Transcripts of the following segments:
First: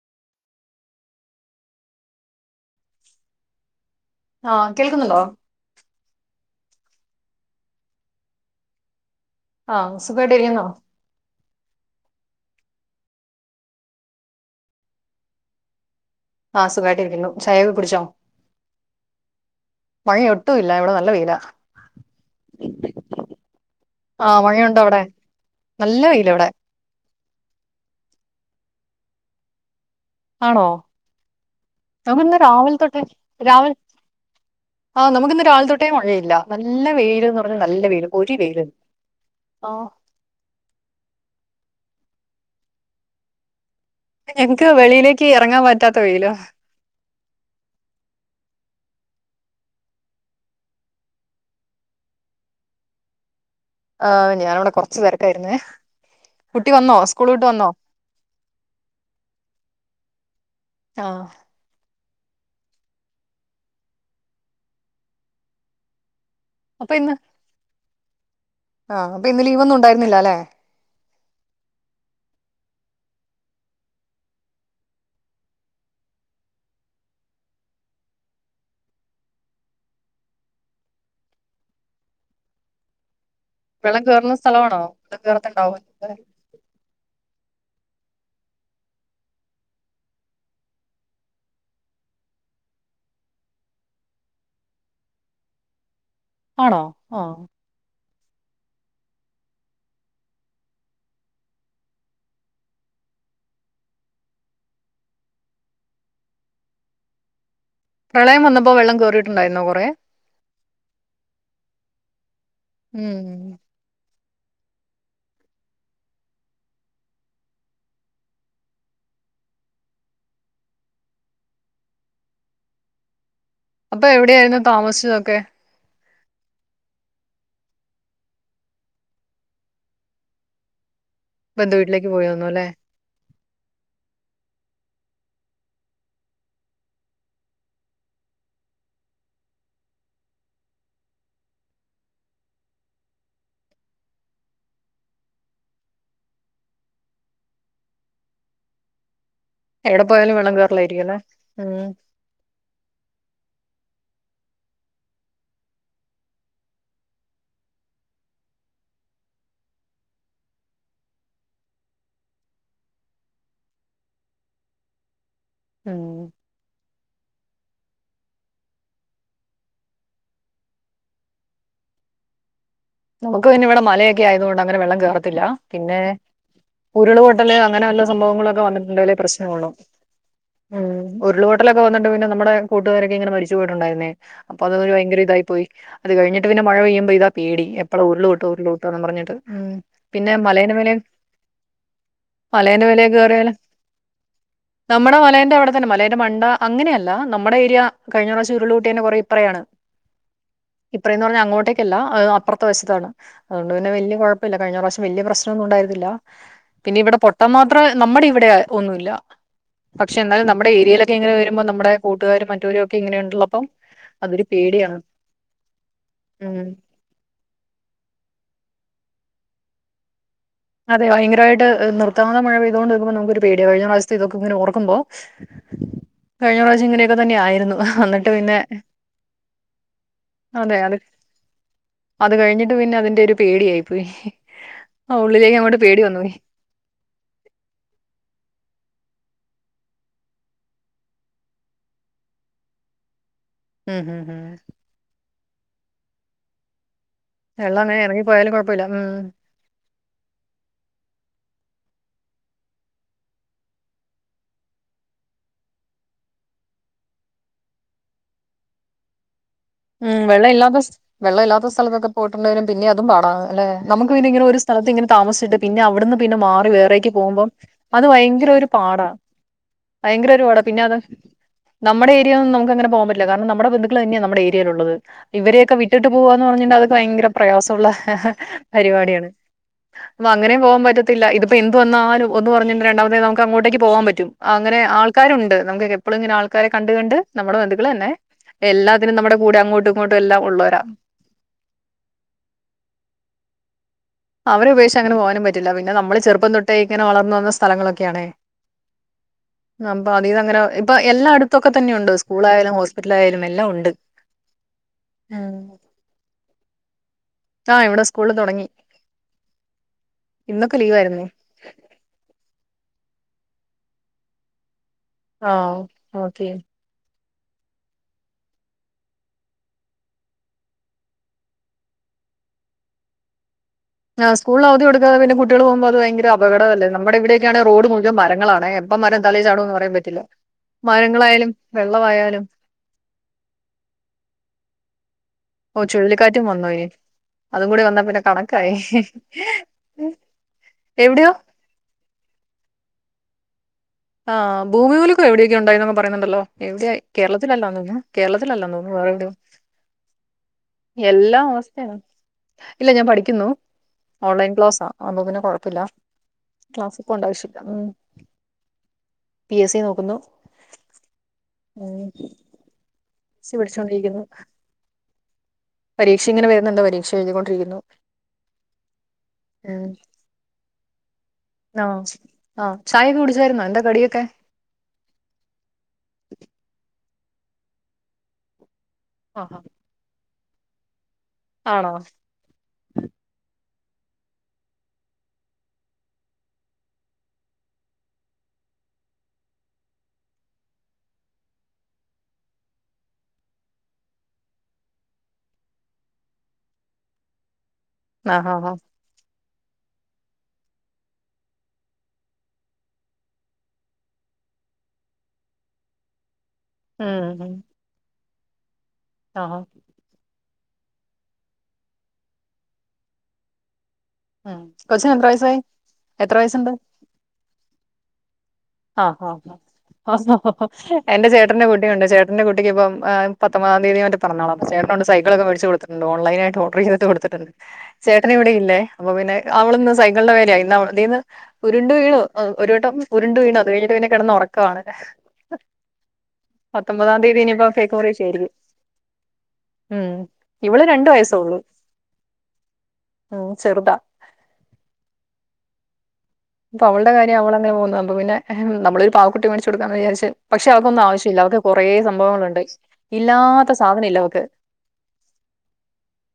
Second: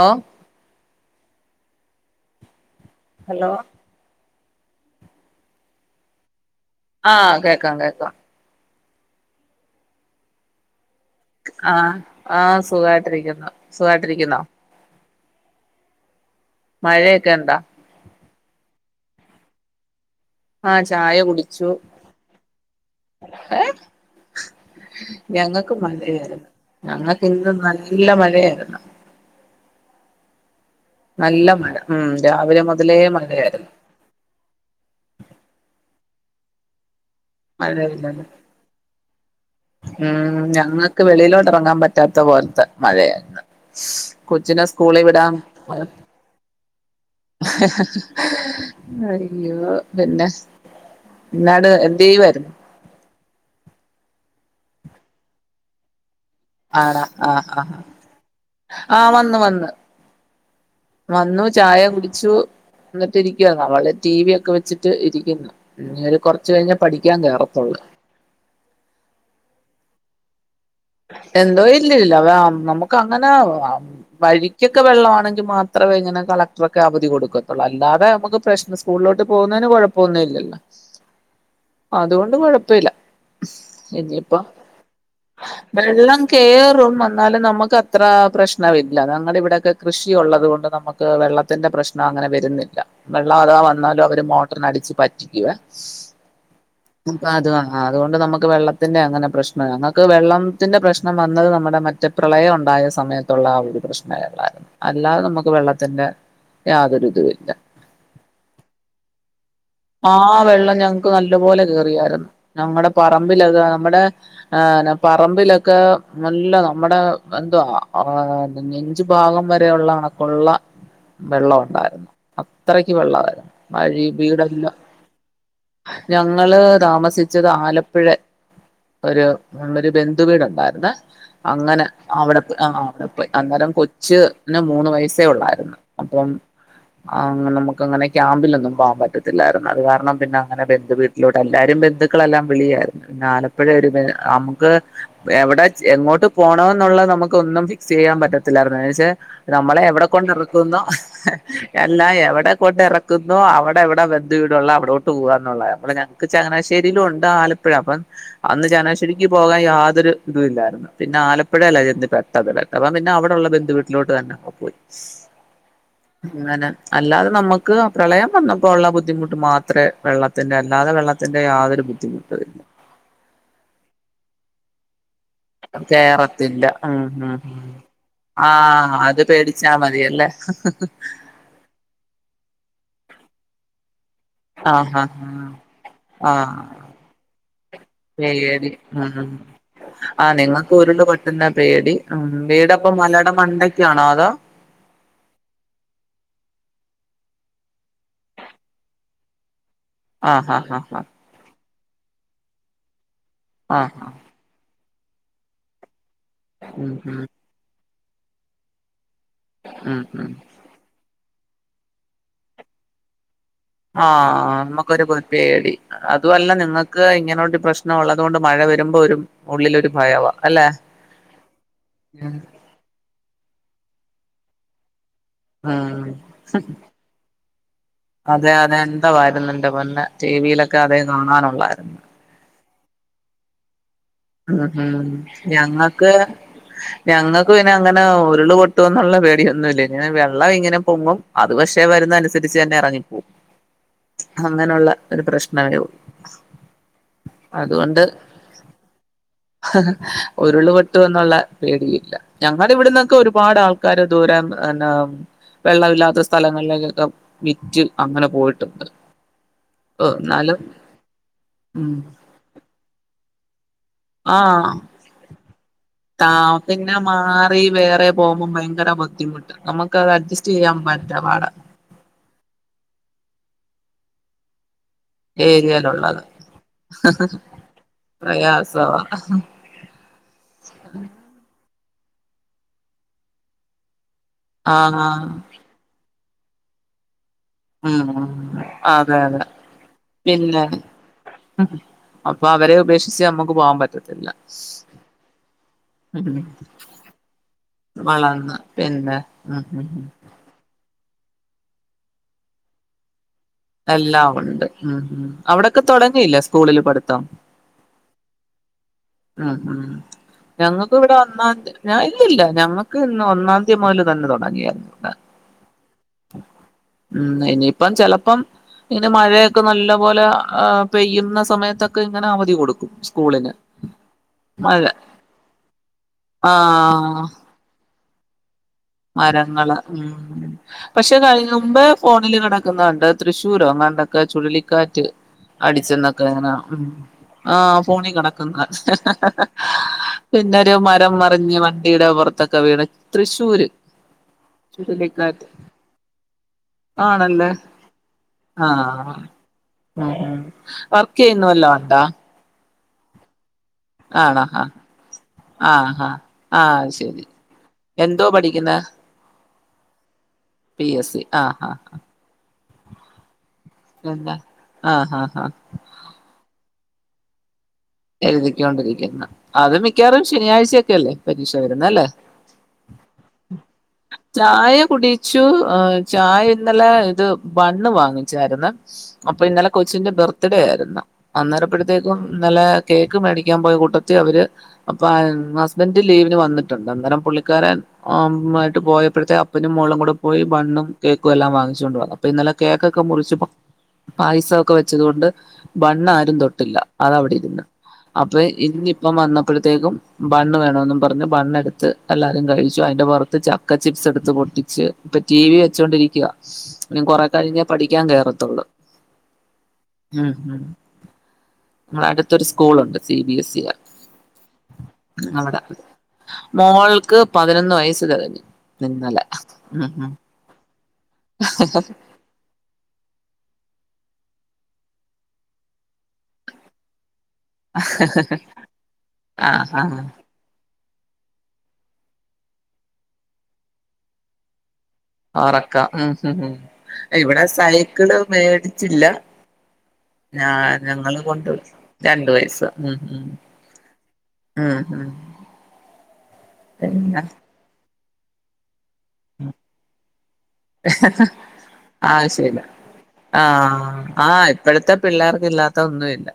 ഓ? Hello? ആ കേൾക്കുന്നുണ്ടോ? ആ കേക്കാം കേക്കാം. ആഹ് സുഖമായിട്ട്ഇരിക്കുന്നോ ആ ആ സുഖായിട്ടരിക്കുന്നോ സുഖായിട്ടിരിക്കുന്നോ ആ സുഖമായിട്ട് ഇരിക്കുന്നു മഴയൊക്കെ ഇണ്ടാ ചായൊക്കെ കുടിച്ചോ മഴ ഒട്ടും ഇല്ല ആ ഇവിടെ നല്ല ചായ വെയിലാ. കുടിച്ചു ആഹ് മഴയുണ്ടോ അവിടെ? ഞങ്ങൾക്ക് നല്ല വെയിലാ ഇവിടെ. മഴയായിരുന്നു ഞങ്ങ ഇന്ന് നല്ല മഴയായിരുന്നു ആണോ നല്ല മഴ ഉം നമുക്കിന്ന് രാവിലെ മുതലേ മഴയായിരുന്നു ആ നമുക്കിന്ന് രാവിലേതൊട്ടേ മഴയില്ല നല്ല വെയിൽ എന്നുപറഞ്ഞാൽ നല്ല വെയില് മഴയില്ലല്ലോ പൊരി വെയില് ഉം ഞങ്ങൾക്ക് വെളിയിലോട്ട് ഇറങ്ങാൻ പറ്റാത്ത പോലത്തെ മഴയാരുന്ന് [unintelligible] കൊച്ചിനെ ഞങ്ങക്ക് സ്കൂളി വെളിയിലേക്ക് വിടാം എറങ്ങാൻ പറ്റാത്ത വെയിലാ. [unintelligible] അയ്യോ പിന്നെ പിന്നവടേഎന്ത് ചെയ്യുവായിരുന്നു ആ ഞാനവിടെ കൊറച്ചു തിരക്കായിരുന്നേ ആടാ ആഹ ആ് ആഹ വന്ന് വന്ന് ആഹ് വന്നു ചായ കുടി ച്ചുഎന്നിട്ട് ഇരിക്കുക അവള ടി വി ഒക്കെ വെച്ചിട്ട് ഇരിക്കുന്നു പിന്നെ ഒരു കുറ വച്ച് കഴിഞ്ഞാൽ അപ്പൊ ഇന്ന് പഠിക്കാൻ കേറത്തൊള്ളൂ ആഹ് അപ്പ ഇന്ന് ലീവ് ഒന്നും ഉണ്ടായിരുന്നില്ല അല്ലെ എന്തോ ഇല്ലല്ല നമുക്ക് അങ്ങനെ വഴിക്കൊക്കെ വെള്ളമാണെങ്കിൽ മാത്രം ഇങ്ങനെ കളക്ട്രോക്കെ അവധി കൊടുക്കത്തുള്ളൂ അല്ലാതെ നമുക്ക് പ്രശ്ന സ്കൂളിലോട്ട്ട് പോകുന്നതിന് കുഴ്കപ്പന്നുല്ലല്ലോ അതോണ്ട് കൊഴപ്പില്ല വെള്ളം കേറുന്ന സ്ഥലമാണോ കേറത്തുണ്ടാവും. വെള്ളം കേറും [unintelligible] അല്ല നമുക്ക് അത്ര പ്രശ്നമില്ല ഞുടെ ഇവിടെയൊക്കെ കൃഷിയ ഉള്ളത് കൊണ്ട് നമുക്ക് വെള്ളത്തിന്റെ പ്രശ്നം അങ്ങനെ വരുന്നില്ല വെള്ളം അഥവാ വന്നാലും അവര് മീറ്ററിനെടിച്ചു പറ്റിക്കുവാ ആണോ ആ അതുകൊണ്ട് നമുക്ക് വെള്ളത്തിന്റെ അങ്ങനെ പ്രശ്നം അങ്ങ വെള്ളം ത്തിന്റെ പ്രശ്നം വന്നത് നമ്മുടെ മറ്റേ പ്രളയം ഉണ്ടായ സമയത്തുള്ള ആ ഒരു പ്രശ്നായിരുന്നു അല്ലാതെ നമുക്ക് വെള്ളത്തിന്റെ യാതൊരു ഇതുമില്ല പ്രളയം വന്നപ്പോ വെള്ളം കേറിയിട്ടുണ്ടായിരുന്നോ കൊറേ ആ വെള്ളം ഞങ്ങക്ക് നല്ലപോലെ കേറിയായിരുന്നു ഞങ്ങടെ ഉം പറമ്പിൽ അതാ നമ്മടെ ആ പറമ്പിലൊക്കെ നല്ല നമ്മുടെ എന്തു എന്തോ നെഞ്ച് ഭാഗം വരള്ള കണക്കുള്ള വെള്ളം ഉണ്ടായിരുന്നു അത്രയ്ക്ക് വെള്ളമായിരുന്നു വഴി അപ്പൊ എവിടെയായിരുന്നു വീടെല്ലാം താമസിച്ചതൊക്കെ? ഞങ്ങള് താമസിച്ചത് ആലപ്പുഴ ഒരു ഒരു ബന്ധുവീടുണ്ടായിരുന്നെ ബന്ധു അങ്ങനെ വീട്ടിലേക്ക് പോയി അവിട വന്നു അല്ലേ? [unintelligible] അന്നേരം കൊച് ന് മൂന്ന് വയസേ ഉള്ളായിരുന്നു അപ്പം ആ നമുക്ക് അങ്ങനെ ക്യാമ്പിലൊന്നുംപോകാൻ പറ്റ ത്തിലായിരുന്നു അത് കാരണം പിന്നെ അങ്ങനെ ബന്ധുവീട്ടിലുടെല്ലാരും ബന്ധുക്കളെല്ലാം വിളിയായിരുന്നു ആലപ്പുഴ ഒരു ബ നമുക്ക് എവിടെ എങ്ങോട്ട് പോണ ന്നുള്ളത് നമുക്ക് ഒന്നും ഫിക്സ് ചെയ്യാൻ പറ്റത്തില്ലായിരുന്നു പക്ഷെ നമ്മളെ എവിടെ പോയാലും വെള്ളം കൊണ്ടിറക്കുന്നു കേറലായിരിക്കും അല്ലേ? [unintelligible] ഉം എല്ലാം എവിടെ കൊണ്ട് ഇറക്കുന്നോ അവിടെ എവിടെ ബന്ധു വീട് ഉള്ള അവിടോട്ട് പോവാന്നുള്ള ഞങ്ങക്ക് ചങ്ങനശ്ശേയിലുണ്ട് ആലപ്പുഴ അപ്പം അന്ന് ചങ്ങാശേരി എനിക്ക് പോകാൻ യാതൊരു ഇതുവുമില്ലായിരുന്നു പിന്നെ ആലപ്പുഴയിലാ ചെന്ന് പെട്ടത് അപ്പം പിന്നെ അവിടുള്ള ബന്ധു വീട്ടിലോട് [unintelligible] ഉം ഇങ്ങനെ അല്ലാതെ നമ്മുക ക്ക് ആ പ്രളയം വന്നപ്പോ ഉള്ള ബുദ്ധിമുട്ട് മാത്രെ വെള്ളത്തിന്റെ അല്ലാതെ വെള്ളത്തിന്റെ യാതൊരു ബുദ്ധിമുട്ട് വല്ല നമുക്ക്പിന്നെ ഇവിടെ മലയൊക്കെ ആയതോണ്ട് അങ്ങെനെ വെള്ളം കേറ ല്ല ഇല്ല പിന്നെ കേറത്തില്ല ഉം ഉം ഉരുൾപൊട്ടല് ഉം അങ്ങനെവല്ല സംഭവങ്ങളൊക്കെ ആഹ് വന്നിട്ടുണ്ടെല് അത് പ്രശ്നവാണോ പേടിച്ചാ മതിയല്ലേ ഉം ഉരുളപോട്ടലൊക്കെ വന്നിട്ട് പിന്നെ നമ്മുടെ കൂട്ടുകാരി ങ്ങനെ മരിച്ചു പോയിട്ടുണ്ടായിരുന്നേ അപ്പൊ അതൊരു ആഹ് ഭയങ്കര ആഹ് ഇതായി പോയി അത് ആഹ് കഴിഞ്ഞിട്ട് പിന്നെ മഴ ആഹ് പെയ്യുമ്പോ ഇതാ പേടി എപ്പളാ ഉരുള് പൊട്ടും പേടി ഉരുള് പൊട്ടുംന്ന് ഉം പറഞ്ഞിട്ട്. ആ പിന്നെ നിങ്ങൾക്ക് മലേന്റെ മേലെ ഉരുള് പൊട്ടുന്ന പേടി ഉം മലേന്റെ വീടപ്പം മേലെ മലടെ കേറിയാല് മണ്ടക്കാണോ അതോ നമ്മുടെ മലേന്റെ അവിടെ തന്നെ മലേന്റെ മണ്ട അങ്ങനെയ അല്ല ആ നമ്മുടെ ഏരിയ കഴിഞ്ഞ പ്രാവശ്യ ഉരുൾപൊട്ടിയ കുറെ ഇപ്രയാണ് ആ ആ ആ ആ ല്ല അപ്പുത്തെ വശത്താണ് അതുകൊണ്ട് പിന്നെ ആഹ് ആഹ് വലിയ കുഴപ്പമില്ല കഴിഞ്ഞ പ്രാവശ്യം വലിയ പ്രശ്നംന്നും ഉണ്ടായിരുന്നില്ല ഉം പിന്നെ ഇവിടെ ഉം പൊട്ടാൻ മാത്രം നമ്മുടെ ഇവിടെ ഒന്നുല്ല ഉം പക്ഷെ ഉം എന്നാലും നമ്മുടെ ഏരിയയിലൊക്കെ ഇങ്ങനെ വരുമ്പോ നമ്മുടെ കൂട്ടുകാരും മറ്റവരും ഒക്കെ ഇങ്ങനെ ഉണ്ട ആ നമ്മുക്കൊരു കുതിപ്പേടി അതുമല്ല ഉം നിങ്ങക്ക് ഇങ്ങനോട് പ്രശ്നം ണം ഉള്ളതുകൊണ്ട് മഴ വരുമ്പോ ഒരു ഉള്ളിലൊരു ഭയവ അതെ ഭയങ്കരായിട്ട്നിർത്താതെ മഴ പെയ്തോട്ട് നിക്കുപ്പോ നമുക്ക്ഒരു പേടിയാ കഴിഞ്ഞ പ്രാവശത്തെ ഇതോക്കെങ്ങനെ ഓർക്കുമ്പോ ഉം കഴിഞ്ഞ പ്രാവശ്യം ഇങ്ങനെയൊക്കെ തന്നെ ആയിരുന്നു എന്നിട്ട് അതെ പിന്നെ അതെ എന്താ വരുന്നു ഇന്റെ പൊന്നെ ടി അതെ വിയിലൊക്കെ അത് അതേ കാണാനൊള്ളായിരുന്നു അത് കഴിഞ്ഞിട്ട് പിന്നെ അതിന്റെ ഒരു പേടിയായി പോയി ഉള്ളിലേക്ക് അങ്ങോട്ട് പേടി ഞങ്ങൾക്ക് വന്നു പോയി ഞങ്ങക്ക് പിന്നെ അങ്ങനെ ഉരുള് പൊട്ടു ന്നുള്ള പേടിയൊന്നു ഇല്ലേനി ന്നാ വെള്ളം ഇങ്ങനെ പൊങ്ങും അത് പക്ഷേ വരുന്നനുസരിച്ചന്നെ ഇറങ്ങിപ്പോകും ഉം ഉം ഉം അങ്ങനെള്ള ഒരു പ്രശ്നേ യെ വെള്ളമേ ഇറങ്ങി പോയാലും കുഴപ്പല്ല ഉം ഉരുള് പൊട്ടുന്നുള്ള പേടിയില്ല ഞങ്ങള ഇവിടന്നൊക്കെ ഒരുപാട് ആൾക്കാര് ദൂരം എഞ്ഞാ വെള്ളമില്ലാത്ത സ്ഥലങ്ങളിലേക്കൊക്കെ വിറ്റ് അങ്ങനെ പോയിട്ടുണ്ട് ഉം വെള്ള എന്നാലും ഇല്ലാത്ത വെള്ളം ഇല്ലാത്ത ഉം സ്ഥലത്തൊക്കെ പോയിട്ടുണ്ടെനും പിന്നെ അതും പാടാ അല്ലെ നമുക്ക് പിന്നെ ഇങ്ങനെ ഒരു ആഹ് സ്ഥലത്ത് ഇങ്ങനെ താമസിച്ചട്ട് പിന്നെ അവിടുന്ന് പിന്നെ മാറി വേറെേക്ക് പോകുമ്പം അത് ഭയങ്കര ഒരു പാ ട ബുദ്ധിമുട്ട് നമുക്കത് അഡ്ജസ്റ്റ് ചെയ്യാൻ പറ്റ പാട നമ്മടെ ഏരിയേന്നെന്നുംനമുക്ക് അങ്ങനെപോകാൻ പറ്റില്ല കാരണം നമ്മുടെ ബന്ധുക്കൾ തന്നെ നമ്മടെ ഏരിയേല്ള്ളത് ഇവരൊക്കെ വിട്ടിട്ട് ഏരിയയിലുള്ളത് പോവാന്ന് പറഞ്ഞ്ണ്ടേ അത് ഭയങ്കര പ്രയാസള്ള പ്രയാസവാ പരിവാടിയാണ് അങ്ങനെ പോവാൻ പറ്റത്തില്ല ഇത്പ്പോ എ പ്പവന്നാലും ഒന്ന് പറഞ്ഞിട്ട് രണ്ടാമത്തേ ന് നമുക്ക് അങ്ങോട്ടേക്ക് പോവാൻ പറ്റും അങ്ങനെ ആഹ് ആൾക്കാരുണ്ട് നമുക്കെക്കെ എപ്പളും ഇങ്ങനെ ആൾക്കാരെ കണ്ട് കണ്ട് നമ്മുടെ ബന്ധുക്കളെതന്നെ ഉം എല്ലാത്തിനും അതെ നമ്മുടെ അതെ കൂടെ അങ്ങോട്ടും ഇങ്ങോട്ടും എല്ലാം പിന്നെ ഉള്ളവരാ അപ്പൊ അവരെ ഉപേക്ഷിച്ച് നമ്മുക്ക് പോവാൻ പറ്റ അവരെ ഉപേക്ഷി അങ്ങനെ പോകാനും പറ്റില്ല പിന്നെ നമ്മള് ഉം ചെറുപ്പം തൊട്ടേ ഇങ്ങനെ വളർന്നു വന്ന സ്ഥലങ്ങളൊക്കെയാണേ വളർന്ന് പിന്നെ ഉം ഉം ഉം അപ്പൊ അതികങ്ങനെഇപ്പൊ എല്ലാ അടുത്തൊക്കെ തന്നെയുണ്ട് സ്കൂളായാലും ഹോസ്പിറ്റലായാലും എ എല്ലാം ഉണ്ട് ഉം ഉം അവിടൊക്കെ തുടങ്ങിയില്ല സ്കൂളില് പഠിത്തം ആ ഇവിടെ സ്കൂള്ള് തൊടങ്ങി ഉം ഉം ഇന്നൊക്കെ ഞങ്ങൾക്ക് ഇവിടെ ലീവായിരുന്നേ. ഒന്നാ ഇല്ലല്ല ഞങ്ങ ക്ക് ഇന്ന് ഒന്നാം തീ മുതൽ തന്നെ തുടങ്ങിയാരുന്നു ആ ഓ കേ ഉം ഇനിയിപ്പം ചെലപ്പം ഇങ്ങനെ മഴയൊക്കെ നല്ല പോലെ പെയ്യുന്ന സമയത്തൊക്കെ ഇങ്ങനെ അവധി കൊടുക്കും സ്കൂളിന് ആ സ്കൂള് ന് മഴ അവധി കൊടുക്കാതെ പിന്നെ കുട്ടികൾ പോകുമ്പോ അത് ഭയങ്കര അപകടമല്ലേ നമ്മുടെ ആഹ് ഇവിടെയൊക്കെ യാണേ റോഡ്മുഴുവൻ മരങ്ങളാണേ എപ്പം മരം തലേ മരങ്ങള് ചാടുവെന്ന് പറയാൻ പറ്റില്ല. ഉം പക്ഷെ കഴി മരങ്ങളായാലും മുമ്പ് ഫോണില് വെള്ളവായാലും കിടക്കുന്നേ കണ്ട് തൃശ്ശൂരോ പണ്ടൊക്കെ ചുഴലിക്കാറ്റ് ഓഹ് അടിച്ചന്നൊക്കെ ചുഴലിക്കാറ്റും അങ്ങനെ വന്നു ഇനി. ആ അതും കൂടി വന്നാ ഫോണി പിന്നെ കിടക്കന്നേ കണക്കായി. പിന്നൊരു മരം എവിടെയോ? മറിഞ്ഞ് വണ്ടിയുടെ പുറത്തൊക്കെ വീണ് തൃശ്ശൂര് ആ ഭൂമികൂലുക്കം ചുഴലിക്കാറ്റ് എവിടെയൊക്കെ ഉ ണ്ടായി എന്നൊക്കെ പറയുന്നുണ്ടല്ലോ എവിടെയ ആണല്ലേ കേരളത്തിലല്ലോന്നു കേരളത്തിലല്ലന്നോ ആഹ് വേൾഡ് ഉം ഉം വർക്ക് ചെയ്യുന്നു വല്ലോ ണ്ടാ ഇല്ല ഞാൻ പഠിക്കുന്നു ഓൺലൈൻ ആ ക്ലാസ്സാ ആവുമ്പോ പിന്നെ കൊഴപ്പല്ല ആഹ് ആഹ് ആഹ് ക്ലാസിൽ ശരി പോണ്ട ആവശ്യല്ല ഉം എന്തോ പഠിക്കുന്നെ പി എസ് സി നോക്കുന്നു പി എസ് സി ആ ആ ആ എ സി പടിച്ചോണ്ടിരിക്കുന്നു ആഹ് ആഹ് ആഹ് പരീക്ഷ ഇങ്ങനെ വരുന്നുണ്ട് പരീക്ഷ എഴുതി കൊണ്ടിരിക്കുന്നു എഴുതിക്കൊണ്ടിരിക്കുന്ന അത് മിക്കാറും ശനിയാഴ്ച ഒക്കെല്ലേ പരീക്ഷ വരുന്നെ ആഹ് അല്ലേ ആഹ് ചായയൊക്കെ കുടിച്ചായിരുന്നോ എന്താ കടിയൊക്കെ ചായ കുടിച്ചു ചായ ഇന്നലെ ഇത് ബണ്ണ് വാങ്ങിച്ചാര്ന്ന് അപ്പൊ ആഹാ. ഇന്നലെ കൊച്ചിന്റെ ബർത്ത്ഡേ ആയിരുന്നു ആണോ അന്നേരപ്പോഴത്തേക്കും ഇന്നലെ പഠിക്കാൻ പോയ കൂട്ടത്തി അവര് അപ്പോ ഹസ്ബൻഡ് ലീവിന് വന്നിട്ടുണ്ട് അന്നേരം പുള്ളിക്കാരൻ മായിട്ട് പോയപ്പോഴത്തെ അപ്പനും മോളും കൂടെ പോയി ബണ്ണും കേക്കും എല്ലാം വാങ്ങിച്ചുകൊണ്ട് വന്നു അപ്പ ഇന്നലെ കേക്കൊക്കെ മുറി ച്ച് പായസൊക്കെ വെച്ചത് കൊണ്ട് ബണ്ണ് ആരും തൊട്ടില്ല അത അവിടെ ഇര്ന്ന് അപ്പയ് ആഹ് ആഹ് ആഹ് ഇന്നിപ്പം വന്ന [unintelligible] അപ്പഴത്തേക്കും ബണ്ണ് വേണോന്നും പറഞ്ഞ്, ബണ്ണെട്ത്ത് എല്ലാരും കഴിച്ചു. അയിന്റെ പൊറത്ത് ചക്ക ചിപ്സെടുത്ത് കൊ പ്പിച്ച് പ്പ ടി വി വെച്ചോണ്ടിരിക്ക്യാ നിം കൊറേ ഉം കഴിഞ്ഞേ പഠിക്കാൻ കേറത്തൊള്ളു. ആഹ് ഉം ഉം മ്മളെ അടുത്തൊരു സ്കൂളൊണ്ട് സി ബി എ സി യാ. ഉം കൊച്ചിന് എത്ര അവടെ, വയസ്സായി എത്ര വയസ്സുണ്ട് മോൾക്ക് പതിനൊന്ന് വയസ്സ് തെകഞ്ഞ്. ഇന്നലെ, ഉം [unintelligible] എൻ്റെ ചേട്ടന്റെ കുട്ടിയുണ്ട്, ചേട്ടന്റെ കുട്ടിയ്ക്കിപ്പം ഏ പത്തൊമ്പതാം തീയതി മറ്റെ പെറന്നാളാണ്, ചേട്ടനൊണ്ട് സൈകിളൊക്കെ വേടിച്ച് കൊടുത്തിട്ടുണ്ട്. ഓൺലൈനായിട്ട് ഓഡർ ചെയ്തിട്ട് കൊടുത്ത്. ചേട്ടനിവിടെയില്ലേ, അപ്പൊ പിന്നെ ആഹ് അവളിന്ന് ആഹ് സൈക്കള്ന്റെ മേലെയാ. ഇന്ന് അ തീന്ന് ഉരുണ്ടു വീണു. ആ ഒരു വട്ടം ഉര്ണ്ട് വീണു. അത് കഴിഞ്ഞിട്ട് പിന്നെ കെടന്ന് ഉറക്കവാണ് ഒറക്ക, ഉം ഉം ഉം പത്തൊമ്പതാം എ തീയതി ഇവിടെ ഇനിയിപ്പോ കേക്ക് സൈക്കിള് മുറിവെച്ചായിരിക്കും മേടിച്ചില്ല. ഉം ഞാൻ, ഇവള് രണ്ട് ഞങ്ങള് വയസ്സേ കൊണ്ട് ഉള്ളൂ വരും. രണ്ട് വയസ ഉം ഉം ഉം ഉം പ്പൊ അവൾടെ പിന്നെ കാര്യം അവളങ്ങനെ പോകുന്നു. അപ്പൊ പിന്നെ [unintelligible] നമ്മളൊരു പാവക്കുട്ടി മേടിച്ച് കൊടുക്കാന്ന് വിചാരിച്ച്, പക്ഷെ അവക്കൊന്നും ആവശ്യമില്ല അവക്ക് കൊറേ സംഭവങ്ങള്ണ്ട്. ഇല്ലാത്ത സ ആ ഇപ്പഴത്തെ പിള്ളേർക്ക് ഇല്ലാത്ത ഒന്നും ഇല്ല.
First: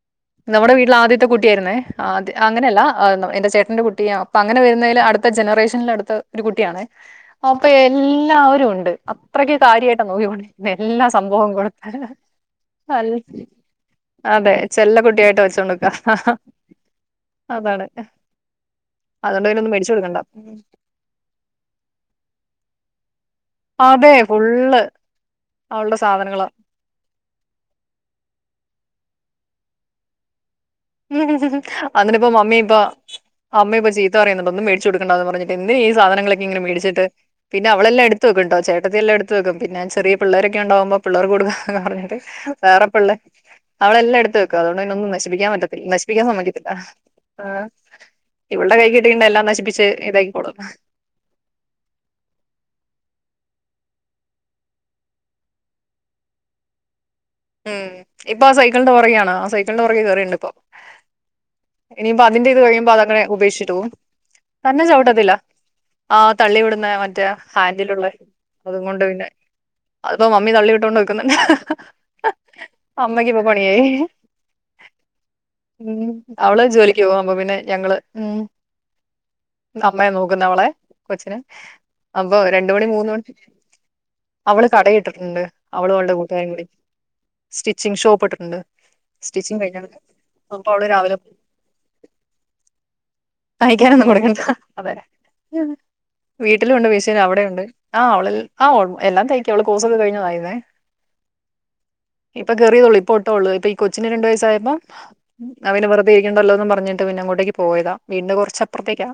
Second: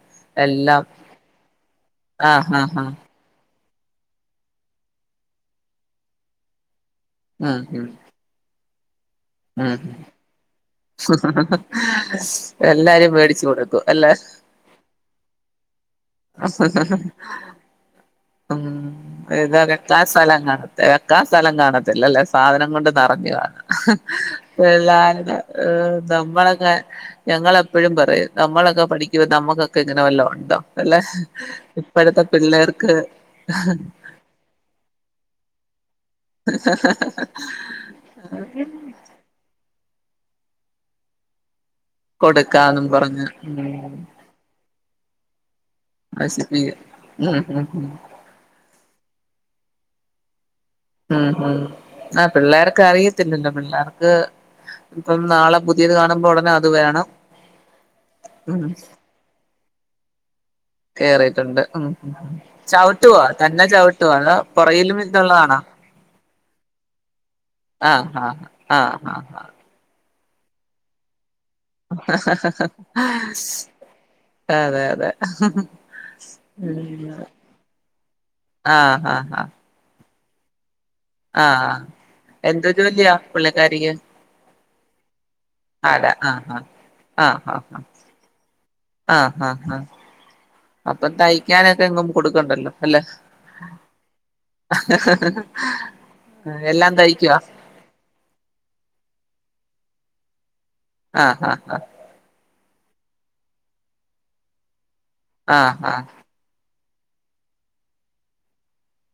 നമ്മടെ വീട്ടിലെ ആദ്യത്തെ കുട്ടിയായിരുന്നേ, ആദ്യ ആഹ് ആഹ് അങ്ങനെയല്ല ആഹ് ആ എന്താ പറ എന്റെ ചേ ന്റെ കുട്ടിയാ, അപ്പ അങ്ങനെ വരുന്നേല് അടുത്ത ജനറേഷനില് അടുത്ത ഒരു കുട്ടിയാണെ ഉം അപ്പൊ ഉം എല്ലാവരും ഉണ്ട് അത്രയ്ക്ക് ഉം കാര്യായിട്ടാ നോക്കികൊണ്ടിരുന്നെ ല്ലാ സംഭവം കൊടുത്ത് ഹ് ഹ് എല്ലാരും നല്ല മേടിച്ചു കൊടുക്കും അല്ലെ അതെ, ചെല്ല കുട്ടിയായിട്ട് വച്ചോണ്ട് [unintelligible] ഉം അതുകൊണ്ട് ഇത് പിന്നൊന്നും മേടിച്ചു വെക്കാ കൊടുക്കണ്ട. സലം ഉം. കാണ വെക്കാ സലം കാണത്തില്ലല്ലേ, സാധനം കൊണ്ട്. നെറഞ്ഞു കാണാ അതെ ഹും ഫുള്ള് എല്ലാരും അവളുടെ സാധനങ്ങളാ. നമ്മളൊക്കെ ഞങ്ങളെപ്പഴും പറയും നമ്മളൊക്കെ പഠിക്ക്മ്പൊ നമ്മുക്കൊക്കെ ഇങ്ങനെ വല്ലോം ഉണ്ടോ? അല്ലെ! ഇപ്പഴത്തെ പിള്ളേർക്ക് അമ്മയിപ്പം ചീത്ത പറയുന്നുണ്ട്, ഒന്നും മേടിച്ചു കൊടുക്കണ്ടാന്ന് പറഞ്ഞിട്ട്. എന്ത് ചെയ്യും? സാധനങ്ങളൊക്കെയിങ്ങനെ മേടിച്ചിട്ട് പിന്നെ അവളെല്ലാം എടുത്ത് വെക്കുംട്ടോ, ചേട്ടത്തി എല്ലാം എടുത്ത് വെക്കും. പിന്നെ ചെറിയ പിള്ളേരൊക്കെ ഒണ്ടാവുമ്പം പിള്ളേർക് കൊടുക്കാ ഹ് കൊടുക്കാന്നും വേറെപ്പള്ളെ പറഞ്ഞ് ഉം അവളെല്ലാം എടുത്ത് വെക്കും അതുകൊണ്ട് പിന്നെ ഒന്നും നശിപ്പിക്കാൻ പറ്റത്ത് നശിപ്പിയ്ക്കാൻ സമ്മയ്ക്കത്തില്ല. നശിപ്പിക്കും ഉം ആ ഉം ഉം ഇവൾടെ കയ്യി കിട്ടിയിണ്ടേ എല്ലാം നശിപ്പിച്ച് ഏതാ ഈ കൊടം? ഉം ഉം ആ പിള്ളേർക്ക് അറിയത്തില്ലല്ലോ പിള്ളേർക്ക് ഇപ്പം നാളെ പുതിയത് കാണുമ്പോളുടനെ അത് വേണം. ഉം ഇപ്പൊ ആ ഉം സൈക്കൾന്റെ പുറകെയാണ്. ആ സൈക്കൾന്റെ പുറകെ കേറീണ്ട് ഇപ്പോ കേറീട്ടുണ്ട്. ഉം കഴിയുമ്പോ അതങ്ങനെ ചവുട്ടുവോ തന്നെ ഉപേക്ഷിച്ചിട്ട് പോകും ചവുട്ടോ അതോ, തന്നെ പൊറകിലും ഇത് ചവിട്ടത്തില്ല ള്ളതാണാ ആ തള്ളി വിടുന്നയാ, മറ്റേ ആഹ് ഹാൻഡിലുള്ളെ ആഹ് അതും കൊണ്ട് ആഹ് പിന്നെ ആഹ് അത്പ്പം മമ്മി തള്ളിവിട്ടോണ്ട് നിക്ക്ന്ന്. അമ്മയ്ക്കിപ്പൊ ആഹ് പണിയായി. അതെ അതെ ഉം, അവള് ജോലിയ്ക്ക് പോകുമ്പൊ പിന്നെ ഞങ്ങള് ഉം ആ ആ ആ അമ്മയാ നോക്കുന്നെ അവളെ, കൊച്ചിനെ, അപ്പോ എന്ത് രണ്ട് മണി മൂന്ന് ജോലിയാ മണി പുള്ളിക്കാരിക്ക് അവള് കടയിട്ട്ട്ട്ണ്ട്, അവളും അവളുടെ കൂട്ടുകാരും കൂടി. ആ ആ ആ സ്റ്റിച്ചിങ് ഷോപ്പ് ഇട്ടിട്ടുണ്ട് ആ ഹാ സ്റ്റിച്ചിങ് ഹാ കഴിഞ്ഞാണ് അവള് അപ്പൊ രാവിലെ തയ്ക്കാനൊക്കെങ്ങും കൊടുക്കണ്ടല്ലോ? അല്ലെ? തയ്ക്കാനൊന്നും കൊടുക്കണ്ട. അതെ, വീട്ടിലുണ്ട് എല്ലാം മിഷൻ, തയ്ക്കുവാ അവിടെയുണ്ട്. ആ അവളെൽ ആ എല്ലാം തയ്ക്കും. അവള് കോഴ്സൊക്കെ കഴിഞ്ഞതായിരുന്നെ. ആഹ് ആഹ് ആഹ്. ഇപ്പൊ കേറിയേള്ളൂ, ഇപ്പോട്ടേള്ളൂ ഇപ്പോ ഈ കൊച്ചിന് രണ്ടു വയസ്സായപ്പം, ആഹ് [unintelligible] ആഹ് വെറുതെയിരിക്കണ്ടല്ലോന്നും പറഞ്ഞ് പിന്നെ അങ്ങോട്ടേയ്ക്ക് പോയതാ, വീടിന്റെ കൊറച്ചപ്പർത്തേയ്ക്കാ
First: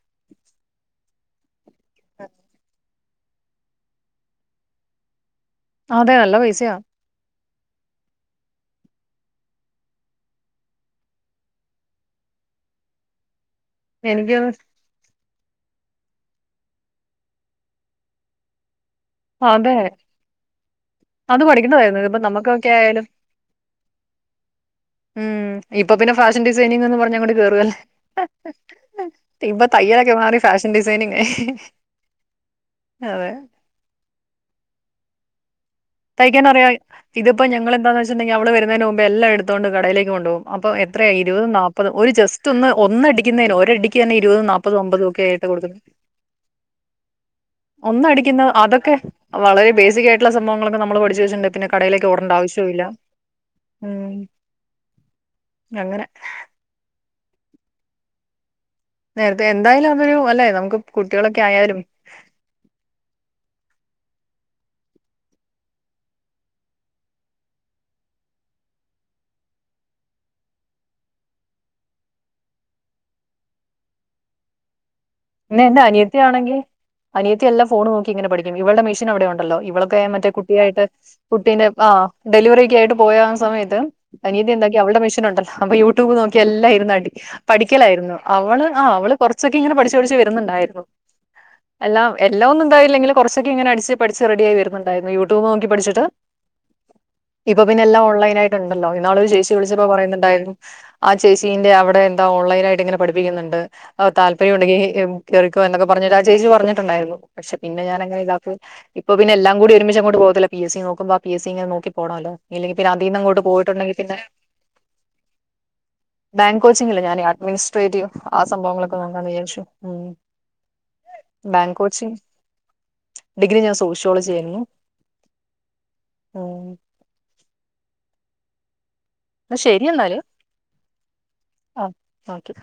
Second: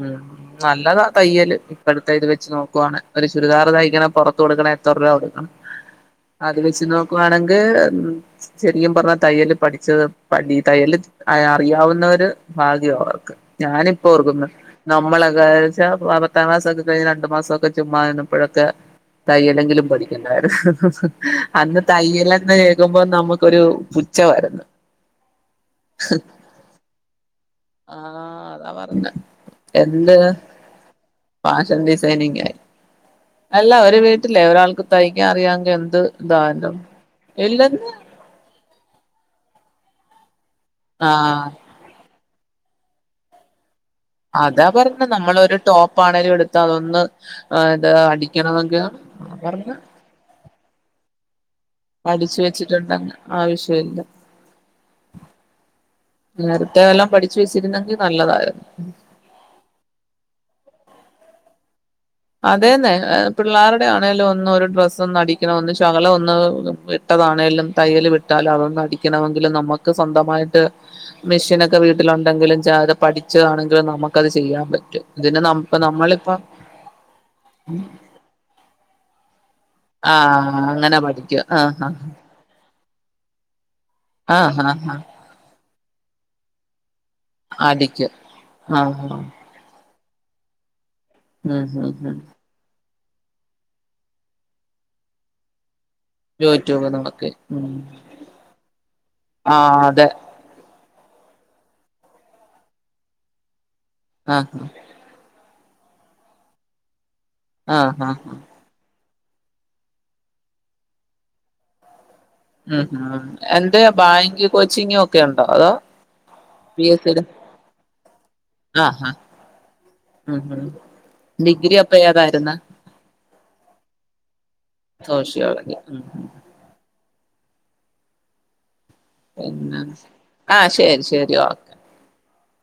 ഉം നല്ലതാ തയ്യല്. ഇപ്പോഴത്തെ ഇത് വെച്ച് നോക്കുവാണെ. ഒരു ചുരിദാർ തയ്ക്കണെ പുറത്ത് കൊടുക്കണേ എത്ര രൂപാ കൊടുക്കണം? അതെ നല്ല അത് പൈസയാ വെച്ച് നോക്കുവാണെങ്കിൽ ഉം ശെരിക്കും പറഞ്ഞ തയ്യല് പഠിച്ചത് പഠി തയ്യല് അറിയാവുന്നവര് ഭാഗ്യവാ അവർക്ക്. ഞാനിപ്പോ എനിക്ക് ഓർക്കുന്ന നമ്മള്ളൊക്കെയാണച്ചാൽ, പത്താം ക്ലാസ്സ്‌ ഒക്കെ കഴിഞ്ഞ് രണ്ടു മാസമൊക്കെ ചുമ്മാ ഇരുന്നപ്പോഴൊക്കെ അത് തയ്യലെങ്കിലും പഠിക്കണ്ടായിരുന്നു. അത് അന്ന് പഠിക്കേണ്ടതായിരുന്നു ഇതിപ്പോ തയ്യലെന്ന് നമുക്കൊക്കെ കേൾക്കുമ്പോ ആയാലും നമുക്കൊരു പുച്ഛവാരുന്നു. ഉം ഇപ്പൊ പിന്നെ ഫാഷൻ ഡിസൈനിങ് എന്ന് പറഞ്ഞ അങ്ങോട് കേറുവല്ലേ. ആഹ് അതാ പറഞ്ഞെ ഇപ്പ എന്ത് ഫാഷൻ ഡിസൈനിങ്. അതെ അല്ലാ വീട്ടിലേ ഒരാൾക്ക് തയ്ക്കാ അറിയാവെങ്കി തയ്ക്കാനറിയാം, ഇതിപ്പോ ഇല്ലെന്ന് ഞങ്ങളെന്താന്ന് വെച്ചട്ടുണ്ടെിൽ അവള് വരുന്നതിന് മുമ്പ് എല്ലാം എടുത്തുക്കൊണ്ട് കടയിലേക്ക് കൊണ്ടുപോകും. അപ്പൊ എത്രയ ഇരുപത് ആഹ് നാപ്പതും ഒരു ജസ്റ്റ് ഒന്ന് ഒന്നടിക്കുന്നതിന് ഒരടി ഇരുപതും അതാ നാൽപതും പറഞ്ഞെ അമ്പതും ഒക്കെ ആയിട്ട നമ്മളൊരു കൊടുക്കുന്നെ. ടോപ്പാണേലും എടുത്ത് അതൊന്ന് ഇത് ഒന്നടിക്കുന്ന അടിക്കണമെങ്കിൽ അതൊക്കെ വളരെ പറഞ്ഞ് ബേസിക് ആയിട്ടുള്ള സംഭവങ്ങളൊക്കെ നമ്മള് പഠിച്ചു വെച്ചിട്ടുണ്ട്. പിന്നെ, കടയിലേക്ക് ഓടേണ്ട പഠിച്ചു ആവശ്യമില്ല വെച്ചിട്ടുണ്ടങ്കി ആവശ്യ ഇല്ല. ഉം അങ്ങനെ നേരത്തെ വല്ലോം പഠിച്ചു വെച്ചിരുന്നെങ്കിൽ നല്ലതായിരുന്നു. നേരത്തെ എന്തായാലും, അതൊരു അല്ലെ, നമുക്ക് കുട്ടികളൊക്കെ ആയാലും, അതെന്നെ പിള്ളേരുടെ ആണെലും, ഒന്ന് ഒരു ഡ്രസ്സ് ഒന്ന് അടിക്കണം, ഒന്ന് ശകലം ഒന്ന് ടക് ആണെലും തയ്യൽ വിട്ടാലും, അതൊന്ന് അടിക്കണമെങ്കില്, നമ്മക്ക് സ്വന്തമായിട്ട് മെഷീനൊക്കെ വീട്ടില ഉണ്ടെങ്കിലും ച്ച അത് പഠിച്ചതാണെങ്കില് നമുക്കത് ചെയ്യാൻ പറ്റും. ഇതിന് ന പിന്നെ ഇപ്പ എന്റെ നമ്മളിപ്പ അനിയത്തിയാണെങ്കിൽ, അനിയത്തി എല്ലാം ഫോണ് നോക്കിയിങ്ങനെ പഠിക്കും. ഇവളടെ മെഷീൻ അവിടെ ഉണ്ടല്ലോ. [unintelligible] മറ്റേ ആഹ് കുട്ടിയായിട്ട്. അങ്ങനെ പഠിക്കും കുട്ടിന്റെ ആഹ് ആ ഡെലിവറി ഒക്കെയായിട്ട്, പോയാ ആ സമയത്ത് അനിയത്തി ആഹ് എന്താക്കി, ആഹ് ആ അവൾടെ മെഷിനുണ്ടല്ലോ, അപ്പൊ യൂട്യൂബ് നോക്കി എല്ലാം ഇരുന്നടിക്കും. ആ അടിക്കും പഠിക്കലായിരുന്നു. അവള് ആ അവള് കൊറച്ചൊക്കെ ഇങ്ങനെ പഠിച്ചു പഠിച്ച് വരുന്നുണ്ടായിരുന്നു. ഉം ഉം അല്ല ഉം എല്ലാം ഒന്നും ഉണ്ടായില്ലെങ്കിലും, കുറച്ചൊക്കെ ഇങ്ങനെ അടിച്ച് പഠിച്ച് റെഡിയായി വരുന്നുണ്ടായിരുന്നു. യൂട്യൂബ് നോക്കി പഠിച്ചിട്ട്. യൂട്യൂബിൽ ഇപ്പൊ പിന്നെ എല്ലാം ഓൺലൈൻ ആയിട്ടുണ്ടല്ലോ. ഇന്നാള് ഒരു ചേച്ചി ആഹ് വിളിച്ചപ്പോ അതെ പറയുന്നുണ്ടായിരുന്നു. ആ ചേച്ചി അവിടെ എന്താ ഓൺലൈനായിട്ട് ഇങ്ങനെ പഠിപ്പിക്കുന്നുണ്ട്. താല്പര്യം ആഹ് ഉണ്ടെങ്കിൽ കേറിക്കോ എന്നൊക്കെ പറഞ്ഞിട്ട് ആ ചേച്ചി പറഞ്ഞിട്ടുണ്ടായിരുന്നു. പക്ഷെ പിന്നെ ആഹ് ഞാനങ്ങനെ ആഹ് ഇതാക്ക് ഇപ്പൊ പിന്നെ എല്ലാം കൂടി ഒരുമിച്ചങ്ങോട്ട് പോവത്തില്ല. പി എസ് സി നോക്കുമ്പോ പി എസ് സി ഇങ്ങനെ നോക്കി പോണല്ലോ. ഇല്ലെങ്കിൽ ഉം പിന്നെ അതിൽന്ന് ഉം അങ്ങോട്ട് എന്റെ പോയിട്ടുണ്ടെങ്കി പിന്നെ ബാങ്ക് കോച്ചിങ്ങും ഒക്കെ ഉണ്ടോ അതോ ബാങ്ക് പി കോച്ചിങ്ങില്ല. എസ് ഞാൻ സിയുടെ അഡ്മിനിസ്ട്രേറ്റീവ് ആ സംഭവങ്ങളൊക്കെ ആഹ് ആഹ് ആ നോക്കാന്ന് വിചാരിച്ചു. ഉം ഉം ഡിഗ്രി ബാങ്ക് അപ്പൊ കോച്ചിങ് ഏതായിരുന്ന്? ഡിഗ്രി ഞാൻ സോഷ്യോളജി ആയിരുന്നു സോഷിയോളജി ഉം ഉം. എന്ന പിന്നെ ശരി എന്നാൽ. ആ ശരി ശരി ഓക്കെ ആഹ ഓക്കെ.